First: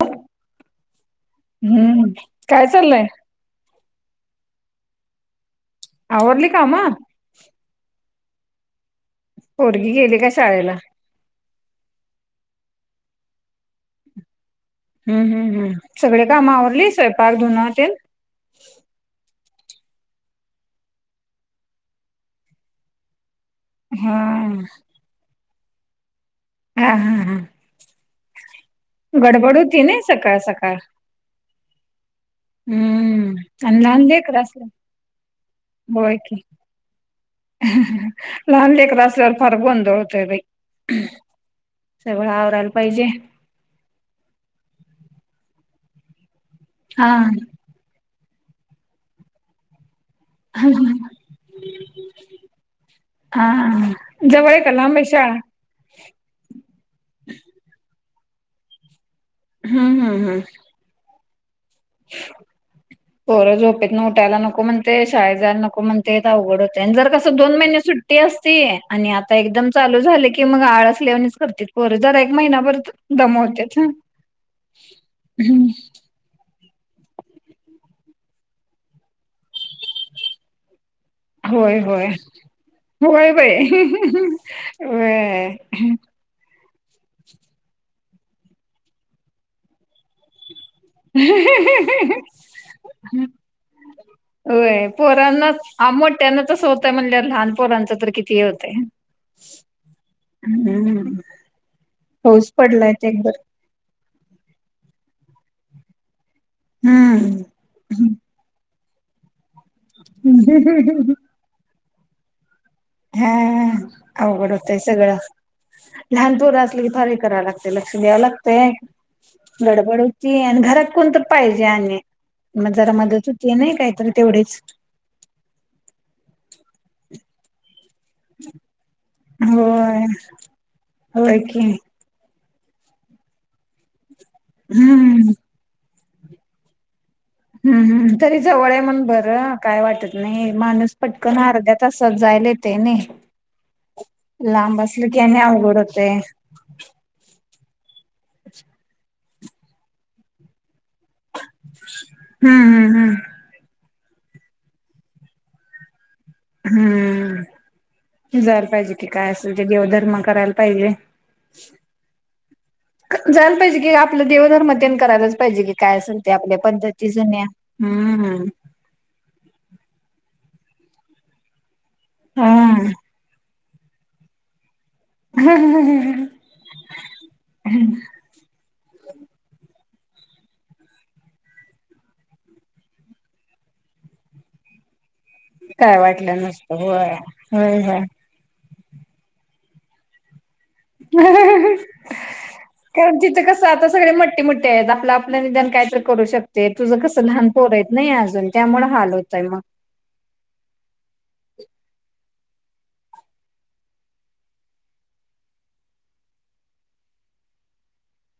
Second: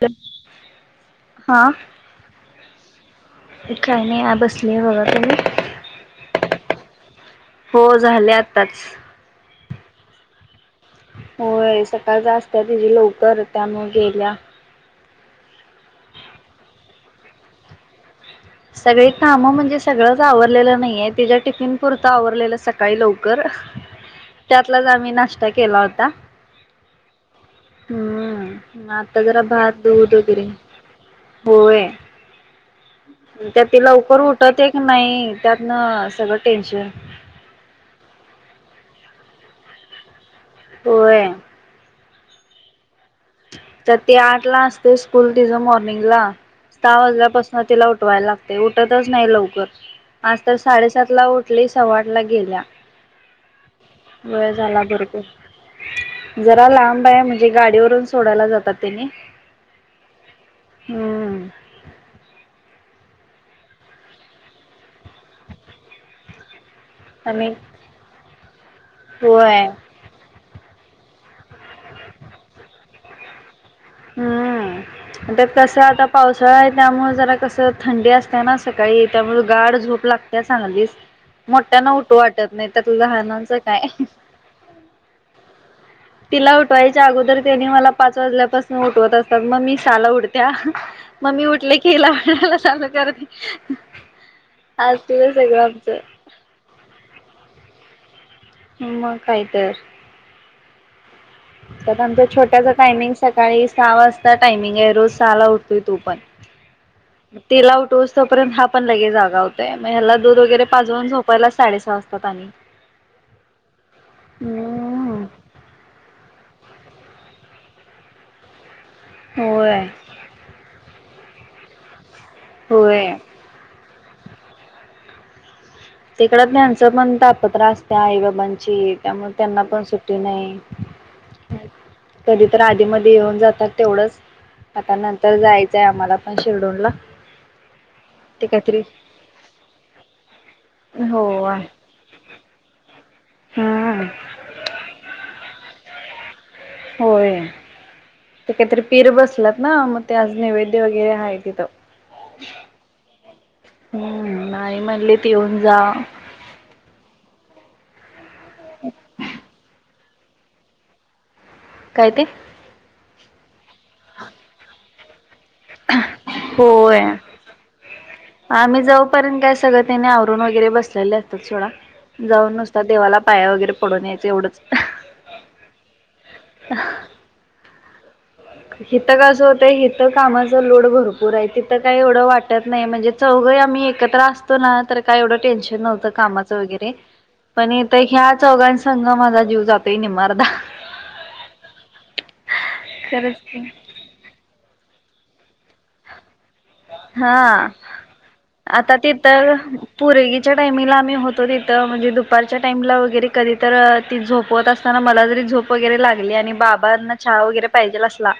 तर. हम्म काय चाललंय? एक काही नाही या बसले बघा. आवरली कामं. हो झाले आत्ताच. पोरगी गेली का शाळेला? हो सकाळ असत्यात ह्येनी लवकर त्यामुळे गेल्या हम्म हम् हम सगळी काम आवरली स्वयंपाक, धुण तेन सगळी काम म्हणजे सगळंच आवरलेलं नाहीये तिच्या टिफीन पुरतं आवरलेलं सकाळी लवकर. हा त्यातलाच आम्ही नाश्ता केला होता. हा हा हां हम्म आता जरा भात होती ना दूध सकाळ वगैरे सकाळ होय. हम्म त्या त आणि लहान लवकर लेकरं उठत असलं आहे एक नाहीत त्यातन सगळं टेन्शन. लहानलेकर असल्यावर फार गोंधळ होतंय बाई. होय सगळं आवरायला पाहिजे. तर ते आठ ला असते स्कूल तिचं मॉर्निंगला सहा हा वाजल्यापासूनच तिला उठवायला लागते उठतच नाही लवकर. आज तर हा साडेसातला उठली सव्वा आठला गेलीया. हा जवळ वेळ आहे का झाला लांब आहे भरपूर. शाळा जरा लांब आहे म्हणजे गाडीवरून सोडायला जातात नी. हम् हम् हम्म हम्म पोरं झोपेतन उठायला नको म्हणते, शाळेत जायला नको म्हणतेे अवघड जर कस आणि दोन महिने सुट्टी असते आणि आता होय एकदम चालू. चालू झालं की मग आळसल्यावानीच करतात पोरं जरा एक महिनाभर दमावतात ना. हम्म त्यात तसं आता पावसाळा आहे त्यामुळे जरा कसं थंडी असते ना सकाळी त्यामुळं गाड झोप लागते चांगलीच. होय मोठ्यांना होय उठू वाटत नाही तर होय बाई लहानांचं काय. व्हय. तिला उठवायच्या अगोदर त्यांनी मला पाच वाजल्यापासून उठवत असतात मग मी सहाला उठत्या. मग मी उठले की हीला म्हणाला चालू करते. होय आज तुझं पोरांना सगळं आ आमचं. मोठ्यानाच होतं म्हणजे लहान पोरांच तर किती होत. मग काय तर. हम्म हम्म हम्म. तर आमचा छोट्याच टायमिंग सकाळी सहा वाजता टायमिंग आहे रोज सहाला उठतोय तो पण. हम्म तिला उठसतोपर्यंत हा पण लगे जागा होताय मग ह्याला दूध वगैरे पाजवून झोप मला साडेसहा वाजता जाग येते. हां आवघड होतंय. सगळं हम्म लहानपोर असलं की फार हे कराव लागते लक्ष द्याव लागतेय. होय गडबड होती आणि घरात कोण तर पाहिजे आणि मग जरा होय. मदत होत ते नाही कायतरी तेवढेच. तिकड त्यांचं पण तापत्र असत आई बाबांची त्यामुळे त्यांना पण होय सुट्टी नाही. होय की. कधी तर आधी मधी येऊन जातात तेवढंच आता हम्म नंतर जायचंय आम्हाला पण शिरडोनला. हम्म तरी जवळ आहे म्हणून बरं काय वाटत नाही माणूस हो पटकन अर्ध्यात तसच जायले ते नाही. हम्म लांब असलकने आवघड होतय. होय ते काहीतरी पीर बसलात ना मग ते आज नैवेद्य वगैरे आहेत. हम्म हम्म हम्म आई म्हणली ते येऊन जा. हम्म जायला पाहिजे कि काय असेल ते देवधर्म करायला पाहिजे. [inaudible] काय ते जायला पाहिजे की आपलं देवधर्म तेन करायलाच पाहिजे की. काय असेल ते आपल्या होय पद्धती जुन्या हम्म. आम्ही जाऊ र्यंत काय सगळं त्यांने आवरूण वगैरे बसलेले असतात थोडा जाऊ नुसत हा देवाला पाया वगैरे पडून यायचं एवढंच. [inaudible] इिथं कसं होतंय हिथं कामाच लोड भरपूर आहे तिथं काही एवढं वाटत नाही म्हणजे चौघही आम्ही एकत्र असतो ना तर काय एवढं टेन्शन काय नव्हत वाटलं कामाचं नसतं वगैरे होय पण होय इथ होय. या चौघांच वगैरे संग माझा जीव जातोय नि आर्ध कारण खरंच तिथं कस? की. ता सगळे मोट्टठी मोठठीे आहेत आपलं आपलं निदान काय तर करू शकतो. ते तुझं कसं लहान हा पोर यत नाही अजून त्यामुळे हाल होतय मग पुरेगीच्या टाईमला आम्ही होतो तिथं म्हणजे दुपारच्या टाईमला वगैरे कधी तर ती झोपवत असतो. असताना मला जरी झोप वगैरे लागली आणि बाबांना छहा वगैरे पाहिजेल असला.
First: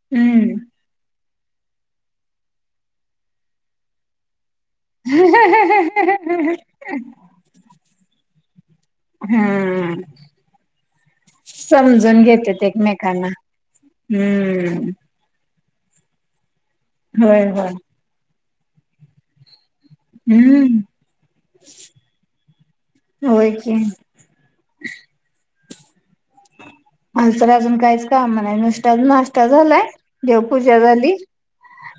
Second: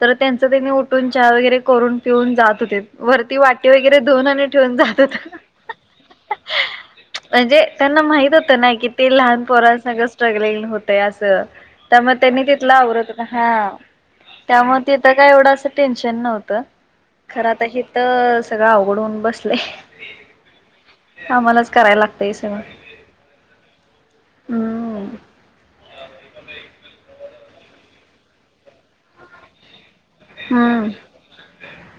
तर त्यांचं हम्म. त्यांनी उठून चहा वगैरे करून पिऊन जात. वरती वाटे वगैरे दोनने ठेवूनात. हा हा हा. म्हणजे त्यांना माहित होतं ना कि ते लहान हम्म पोरांसग स्ट्रगलिंग होत असं त्यामुळे समजून त्यांनी घेतेत तिथला आवरत एकमेकांना. हा. हम्म. त्यामुळे तिथं काय एवढं असं टेन्शन नव्हतं. होय खरात होय हे तर सगळं अवघडून बसलेय. हम्म आम्हालाच करायला लागतय सगळं. होय क. हम्म अ तरर अजून काहीच काम नाही नुसता नाश्ता झालाय. देव पूजा हम्म झाली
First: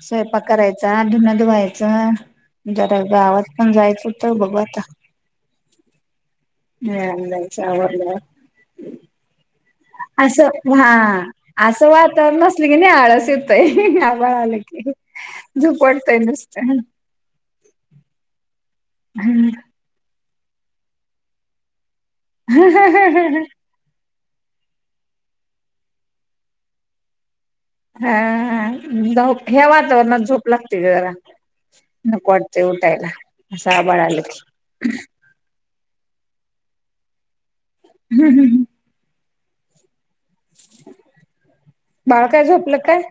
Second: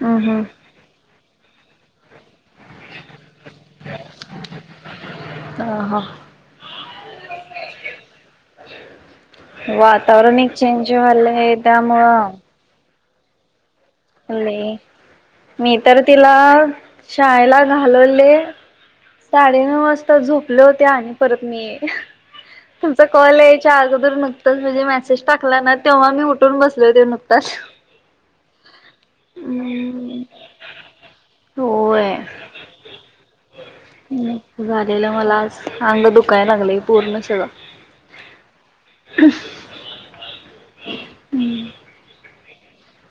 हम्म हम्म स्वयंपाक करायचा धुन धुवायच. जरा गावात पण जायचं तर बघ आता आ ह. हम चवला. वातावरण एक असं हा चेंज व्हालय असं वाात त्यामुळं नस. ंग आळस येतय. लय लागे ज मी तर पडतय तिला नुसत. शाळेला घालवले साडेनऊ वाजता झोपल्या होत्या आणि परत मी तुमचं कॉलेज अगोदर नुकताच म्हणजे मेसेज टाकला ना तेव्हा मी उठून बसलो हो ते नुकताच. हह ह्या हम्म वातावरणात झोप लागतार होय. न कोट. ते ऊट आहेला साबाळा आल. झालेलं मलाज अंग दुखायला लागले पूर्ण सगळं. हम हं ह. ह. बाळ काय झोपलं काय?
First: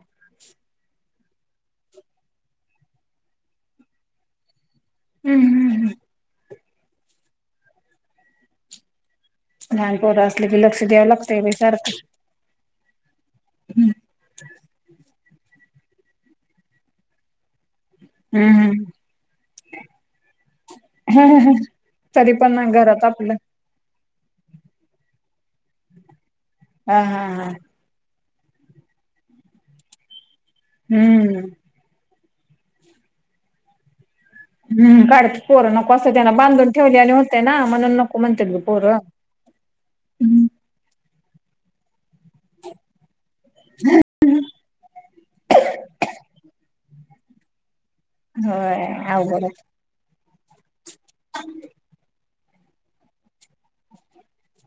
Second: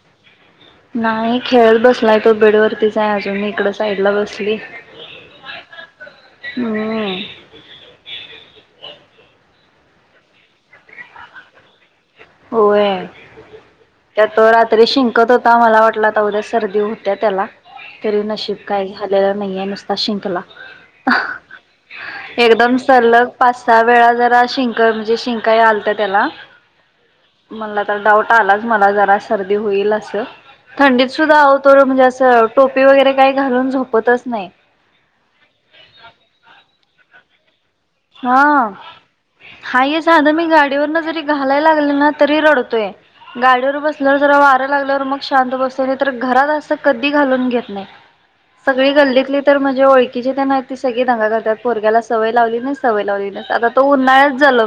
नाही खेळत बसलाय तो बीड वरतीच आहे अजून इकड साईड ला बसली. हम्म हम्म हम्. मण लानपोर असलं की लक्ष द्यावं लागतंय बा सारखं. होय हम्म त्या तो रात्री शिंकत हो. ता मला वाटलं आता उद्या सर्दी हुतिया त्याला. तरी नशीब काही झालेलं नाहीये नुसता शिंकला. हम्म तरी पण एकदम घरात सलग आपलं पाच सहा वेळा जरा शिंक म्हणजे शिंकाई आलत त्याला हा हा. हा मला तर डाऊट आलाच मला जरा सर्दी होईल असं थंडीत सुद्धा हम्म आत तो म्हणजे असं टोपी वगैरे काही घालून झोपतच नाही. ह काढत कोर न कसं त्यांना बांधून ठेवलेले होते ना म्हणून नको हा म्हणतात ग पोरं हा आहे साध मी गाडीवरन जरी घालायला लागले ना. तोय गाडीवर बसल्या ज वार्या लागल्यावर शांत बसत घात अस. घालून घेत नाही. होय सगळी गल्लीतली अवघड तर म्हणजे ळखीची त्यांना ती सगळी धंगा करतात पोरग्याला सवय लावली नाही. सव लाव आता तो उन्हाळ्यात झाल.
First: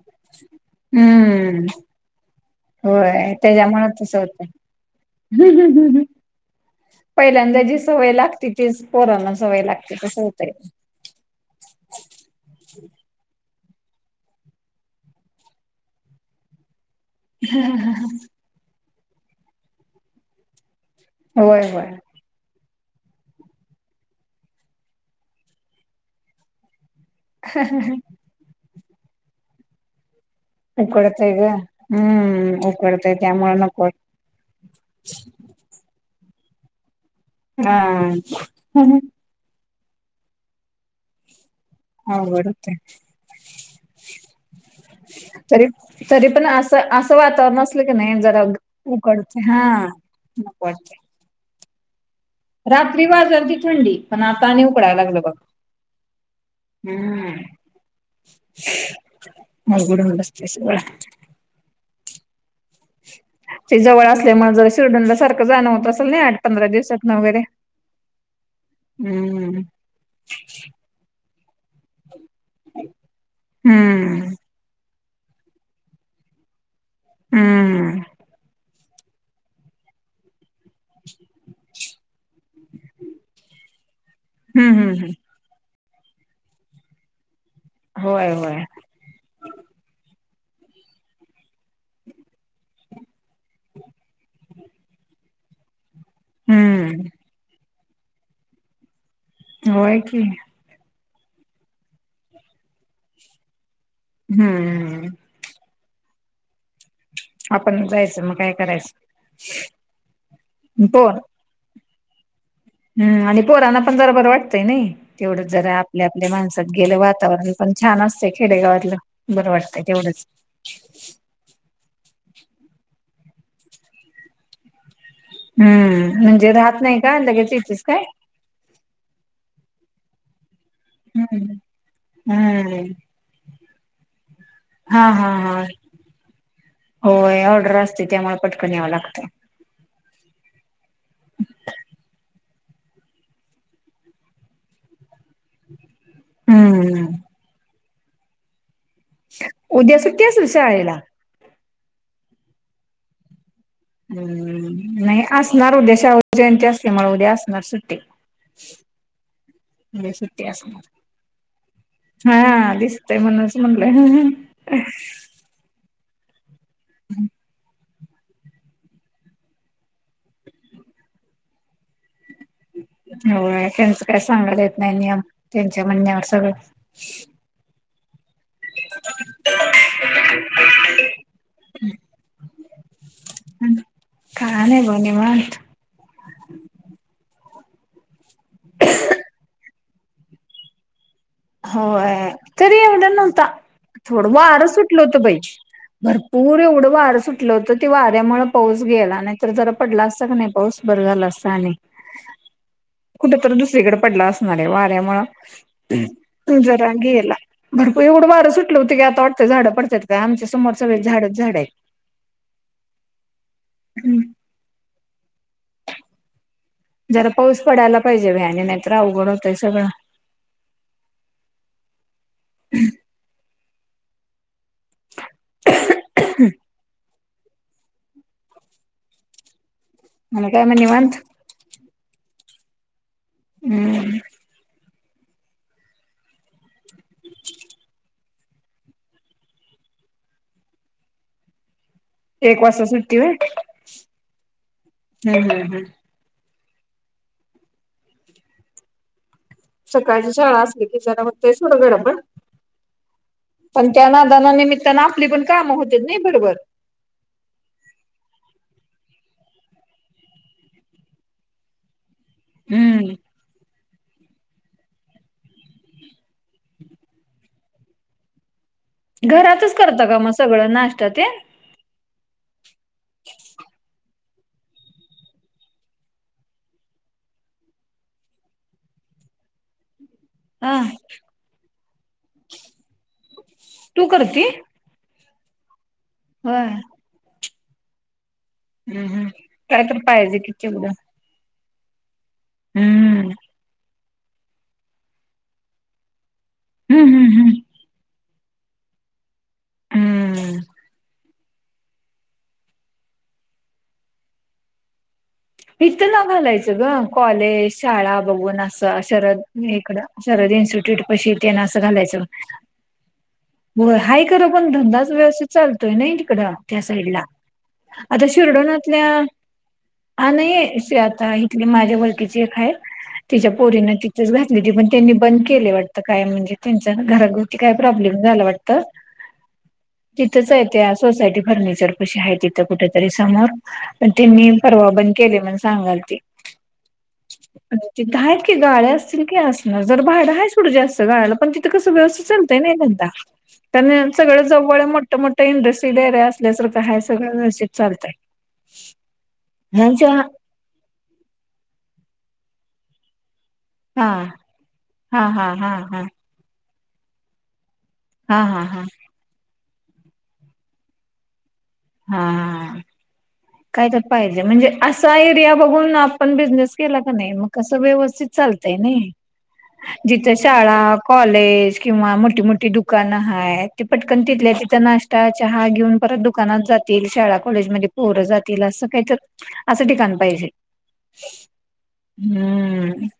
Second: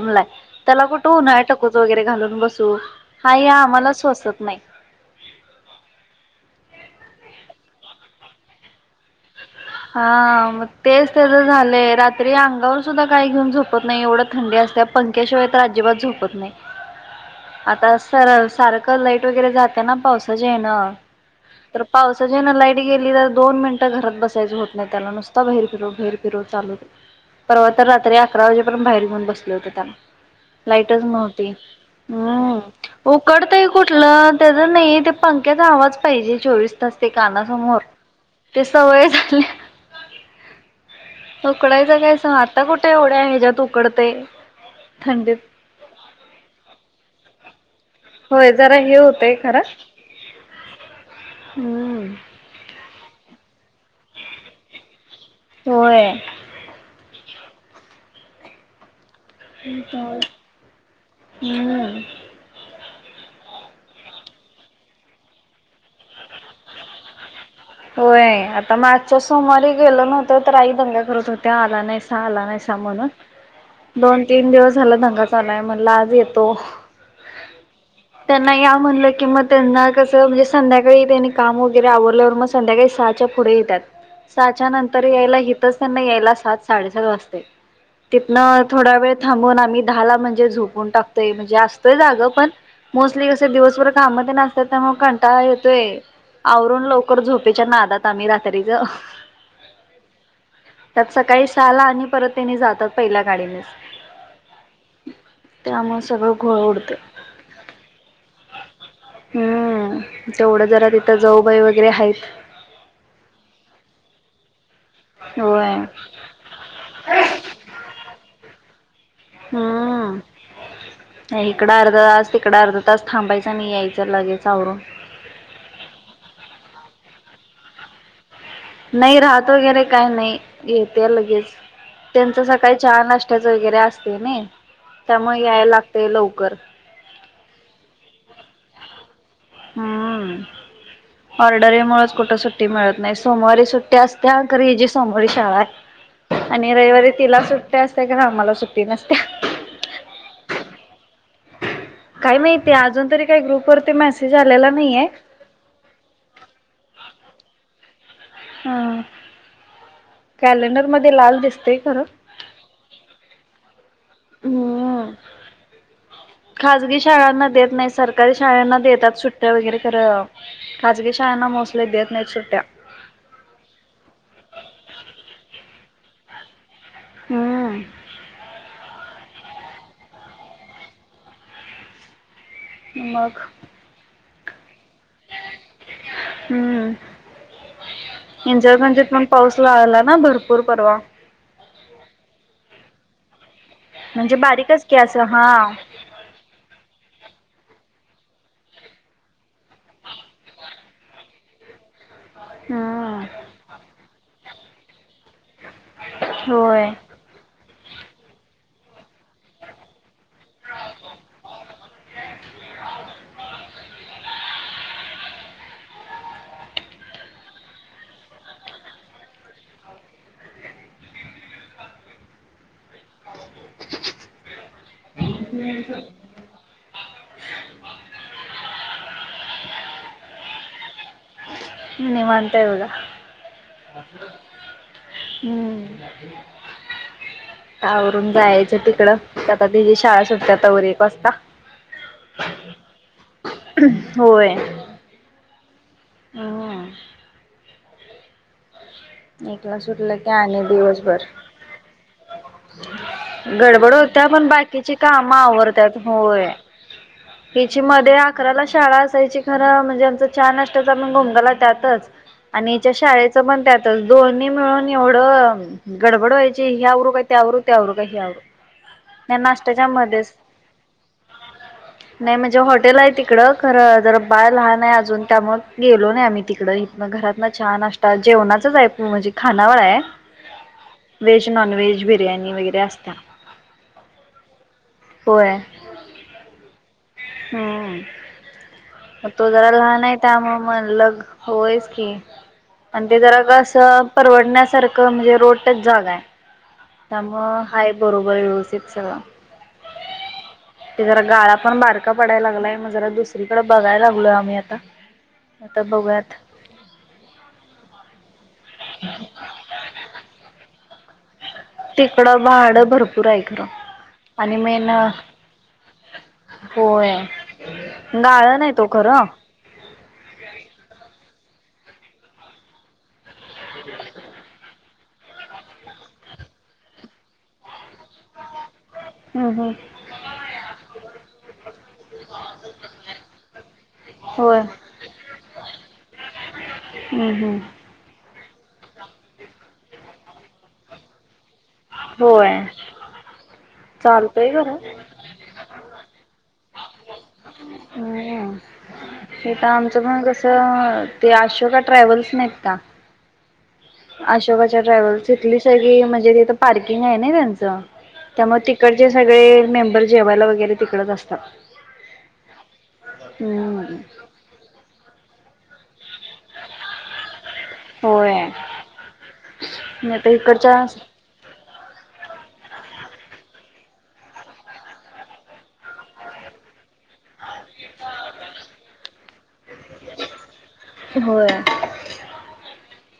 त्याला कुठे उन्हाळ हम्म टकोच वगैरे घालून बसू होय हा या त्याच्यामुळे तसं आम्हालाचवसत होतंय नाही. पहिल्यांदा जी सवय लागते. तिथेच पोरांना सवय लागते तसं हा होतंय. मग तेच त्याचं झालंय रात्री अंगावर सुद्धा काय घेऊन झोपत नाही एवढं थंडी असत्या. पक्याशिवाय तर अजिबात झोपत नाही. आता सर सारखं लाईट वगैरे जाते ना पावसाचे येणं होय तर होय पाव सजेन लाईट गेली तर दोन मिनिटं घरात बसायच होत नाही त्याला नुसता ब बाहेर फिरू बाहेर फिरव चालू. परवा तर रात्री अकरा वाजेपर्यंत बाहेर येऊन बसले होते त्याला लाईटच उकडतंय नव्हती. ग हम्म उकडतंय त्यामुळे उकडतय नको कुठलं त्याच नाही ते पं क्याचा आवाज पाहिजे चोवीस तास ते हा कानासमोर ते सवय झाल्या. उकडायचं काय स अवघड आता होतंय कुठे एवढे आहे ह्याच्या्यात उकडते थंडीत तरी तरी पण असं असं वातावरण का नाहीन जरा होय हे होतंय हऊकडते खरं. हाते. हम्म. रात्री बाजल त थंडी पण आता आणि उकडायला लागलं बघ. होोय. हम् मगड नडस्त सळा. हम्म. ते जवळ असल्यामुळे जर शिर्डनला सारखं जाणं होत असल ना आठं पंधरा दिवसातं वगैरे होय आता मागच्या हम्म सोमारी गेल नव्हतं तर आई दंगा करत होते आला नाहीस. आला नाहीशा म्हणून दोन हम्म तीन दिवस झाला धंगा चालाय म्हणला आज येतो. हम्म त्यांना या म्हणलं की मग त्यांना कस म्हणजे संध्याकाळी त्यांनी काम ल्या [unintelligible] मग संध्याकाळी सहाच्या पुढ येतात सहाच्या हम्म नंतर हम्म यायला. त्यां यायला सात साडेसात वाजतय होय तिथन होय थोडा वेळ. थांबून आम्ही दहाला म्हणजे झोपून टाकतोय म्हणजे असतोय जागं पण मोस्टली कस दिवसभर कामत नसतात तर मग कंटाळा येतोय. आवरून हम्म लवकर झोपेच्या नादात आम्ही रात्रीच होय की त्यात सकाळी सहाला आणि परत त्यांनी जातात पहिल्या गाडीनेच हम्म. ते आम्हाला सगळं घोळ उडतय. आपण जायचं मग काय करायचं? हम्म तेवढं जरा पोर तिथं जाऊबाई वगैरे आहेत. हम्म आणि पोरांना पण बरोबर वाटतंय नाही. तेवढं होय. जरा आपल्या आपल्या माणसात गेलं वातावरण पण छान असत खेडेगावातलं. बरं वाटतं तेवढंच इकं अर्धा तास तिकड अर्ध तास थांबायचा नाही यायचं लगेच आवरून हम्म म्हणजे राहत नाही का लगेच येतेच काय? नाही राहत वगैरे काय नाही येतय लगेच हम्म त्यांचं सकाळी हम्म चहा नाष्ट््याच वगैरे असते ना हा हा त्यामुळे हा यायला लागते लवकर. होय ऑर्डर असते त्यामुळे पटकन यावं लागतं. हम्म ऑर्डर यामुच कुठ सुट्टी मिळत नाही. सोमवारी सुट्टी असत अ घ ह जी सोमवारी शाळा आहे आणि हम्म रविवारी तिला सुट्ट सुट असते का आम्हाला सुट्टी नसत्या. उद्या सुट्या शाळेला. काही माहिती अजून तरी काही ग्रुपवररती मेसेज आलेला हम्म नाहीये. नाही असणार उद्या शाहू जयंती असते म उद्या असणार सुट्टी हा उद्या सुट्टी असणार कॅलेंडर मध्ये लाल दिसतय खरं. हा दिसतय म्हणच म्हटलं. हम्म खाजगी शाळांना देत नाही सर सरकारी [unintelligible] शाळांना देतात सुट्ट्या वगैरे ख खाजगी शाळांना मोस्टली देत नाहीत सुट्ट्या हो त्यांच काय सांगाला येत नाही नियम त्यांच्या म्हणण्यावर सगळं. हम्म. [unintelligible] मग का नाही ब निवांत हम्म इचलकरंजीत पण पाऊस ला आला ना भर पूर परवा होय तरी एवढं नव्हता थोडं म्हणजे वार बारीकच की सुटल होतं असं बाई हा भरपूर एवढं वार सुटलं होतं ती वाऱ्यामुळे पाऊस गेला नाहीत जरा पडला असता क नाही पाऊस बरं झालं असतं आणि हम्म कुठ तरी दुसरीकडे पडला असणारे वाऱ्यामूळ होय जरा गेला भरपूर एवढं वार सुटल होत आता वाटतेय झाड पडत्यात आमच्या समोर सगळे झाडच झाड आहेत जरा पाऊस पडायला पाहिजे बाई आणि नाहीतर अवघड होतंय सगळं ह [inaudible] आणि काय मग निवांत निवांत हाय बघा हम्म हम्म [unintelligible] आवरून जायचं तिकड आता तिची शाळा सुट्तीया तवर एक वाजता एक वाजता सुट्टी होय हम, हम, हम ह एकला सुटलं की सकाळची शाळा आणि असली की जरा दिवसभर होतंय सोड गडबड पण गडबड त्या होत्या पण नादना बाकीची निमित्तान आपली पण कामं आवरत्यात होती नाही होय बरोबर हिची मध्ये अकराला शाळा असायची खरं म्हणजे आमचं चहा, नास्ता असतच पण घोमगाला त्यातच आणि हीच्या हम्म शाळेचं पण त्यातच दोन्ही मिळून एवढं गडबड व्हायची हे आवरू का ते आवरू ते आवर का हे आवरू नाही घरातच नाश्त्याच्या करता का म मध्येच सगळं नाश्त ते नाही म्हणजे हॉटेल आहे तिकडं खरं जर बाळ लहान आहे अजून त्यामुळ गेलो नाही आम्ही तिकडं, इकडं घरातन चहा नाष्टा जेवणा इथच म्हणजे खानावळ आहे हा व्हेज, नॉन व्हेज बिर्याणी वगैरे असत्या तू करती? होय ह हम्म हम्म मग तो जरा काय तर लहान आहे पाहिजे कि त्यामुळं तेवढं म्हणलं लग होयच की आणि ते हम्म जरा ग असं परवडण्यासारखं म्हणजे रोडटच जागा आहे हम्म तम हम्म हम्म हाई बरोबर व्यवस्थित सगळ. हम्म क जरा गाळा पण बारका पडाय लागलाय मग जरा दुसरीकडें बघाय लागलो आम्ही आता आता इथथं ना बघूयात घालायचं ग. कॉलेज शाळा बघून न अस शरद इकड शरद इन्स्टिट्यूट पशी ते न घालायच तिकडं भाडं भरपूर आहे खरं हा ख आणि पण मेन धंदाच व्यवस्थित चालत य नाही तिकड त्या साईड होय ला आता गाळा नाही तो शिर्डणातल्या खरं हा नाही आता इथली माझ्या वळखीची आहे तिच्या पोरीन तिथंच घात ददी पण त्यांनी बंद केले वाटतं काय म्हणजे त्यांचा घराभोवती काय प्रॉब्लेम झाला वाटत. हम् हम्. तिथंच आहे ते सोसायटी फर्निचर कशी आहे तिथं कुठेतरी समोर पण त्यांनी होय केण सांगाल ते हम्म हम्म तिथं आहेत की गाळ्या असतील की असणार जर भाडं आहे सोडं जास्त गाळ्याला पण तिथ तिथं कस सगळंच चालतंय होय नई धंदा सगळं चालतंय खरं जवळ मोठं, मोठं इंडस्ट्रील एरिया असल्या सारख काय सगळं व्यवस्थित चालतंय इथ आमचं ह्यांच्या पण कसं ते अशोका ट्रॅव्हल्स नाहीत का हा अशोकाच्या ट्रॅव्हल् हा हा तथली हा सग हा म्हणजे तिथं पार्किंग आहे ना त्यांचं हा हा त्यामुळे हा तिकडचे सगळे मेंबर जेवायला वगैरे तिकडच असतात. हा हा काय हम्म तर पाहिजे म्हणजे असा एरिया बघून आपण बिझनेस केला का नाही मग कस व्यवस्थित होय चालतय नि नाही जिथ तर शाळा इकडच्या कॉलेज किंवा मोठी मोठी दुकानं आहेत ती पटकन तिथल्या तिथ नाश्ता चहा घेऊन परत दुकानात जात शाळा कॉलेज होरं जातील असं काहीत असं ठिकाण पाहिजे. होय. हम्म.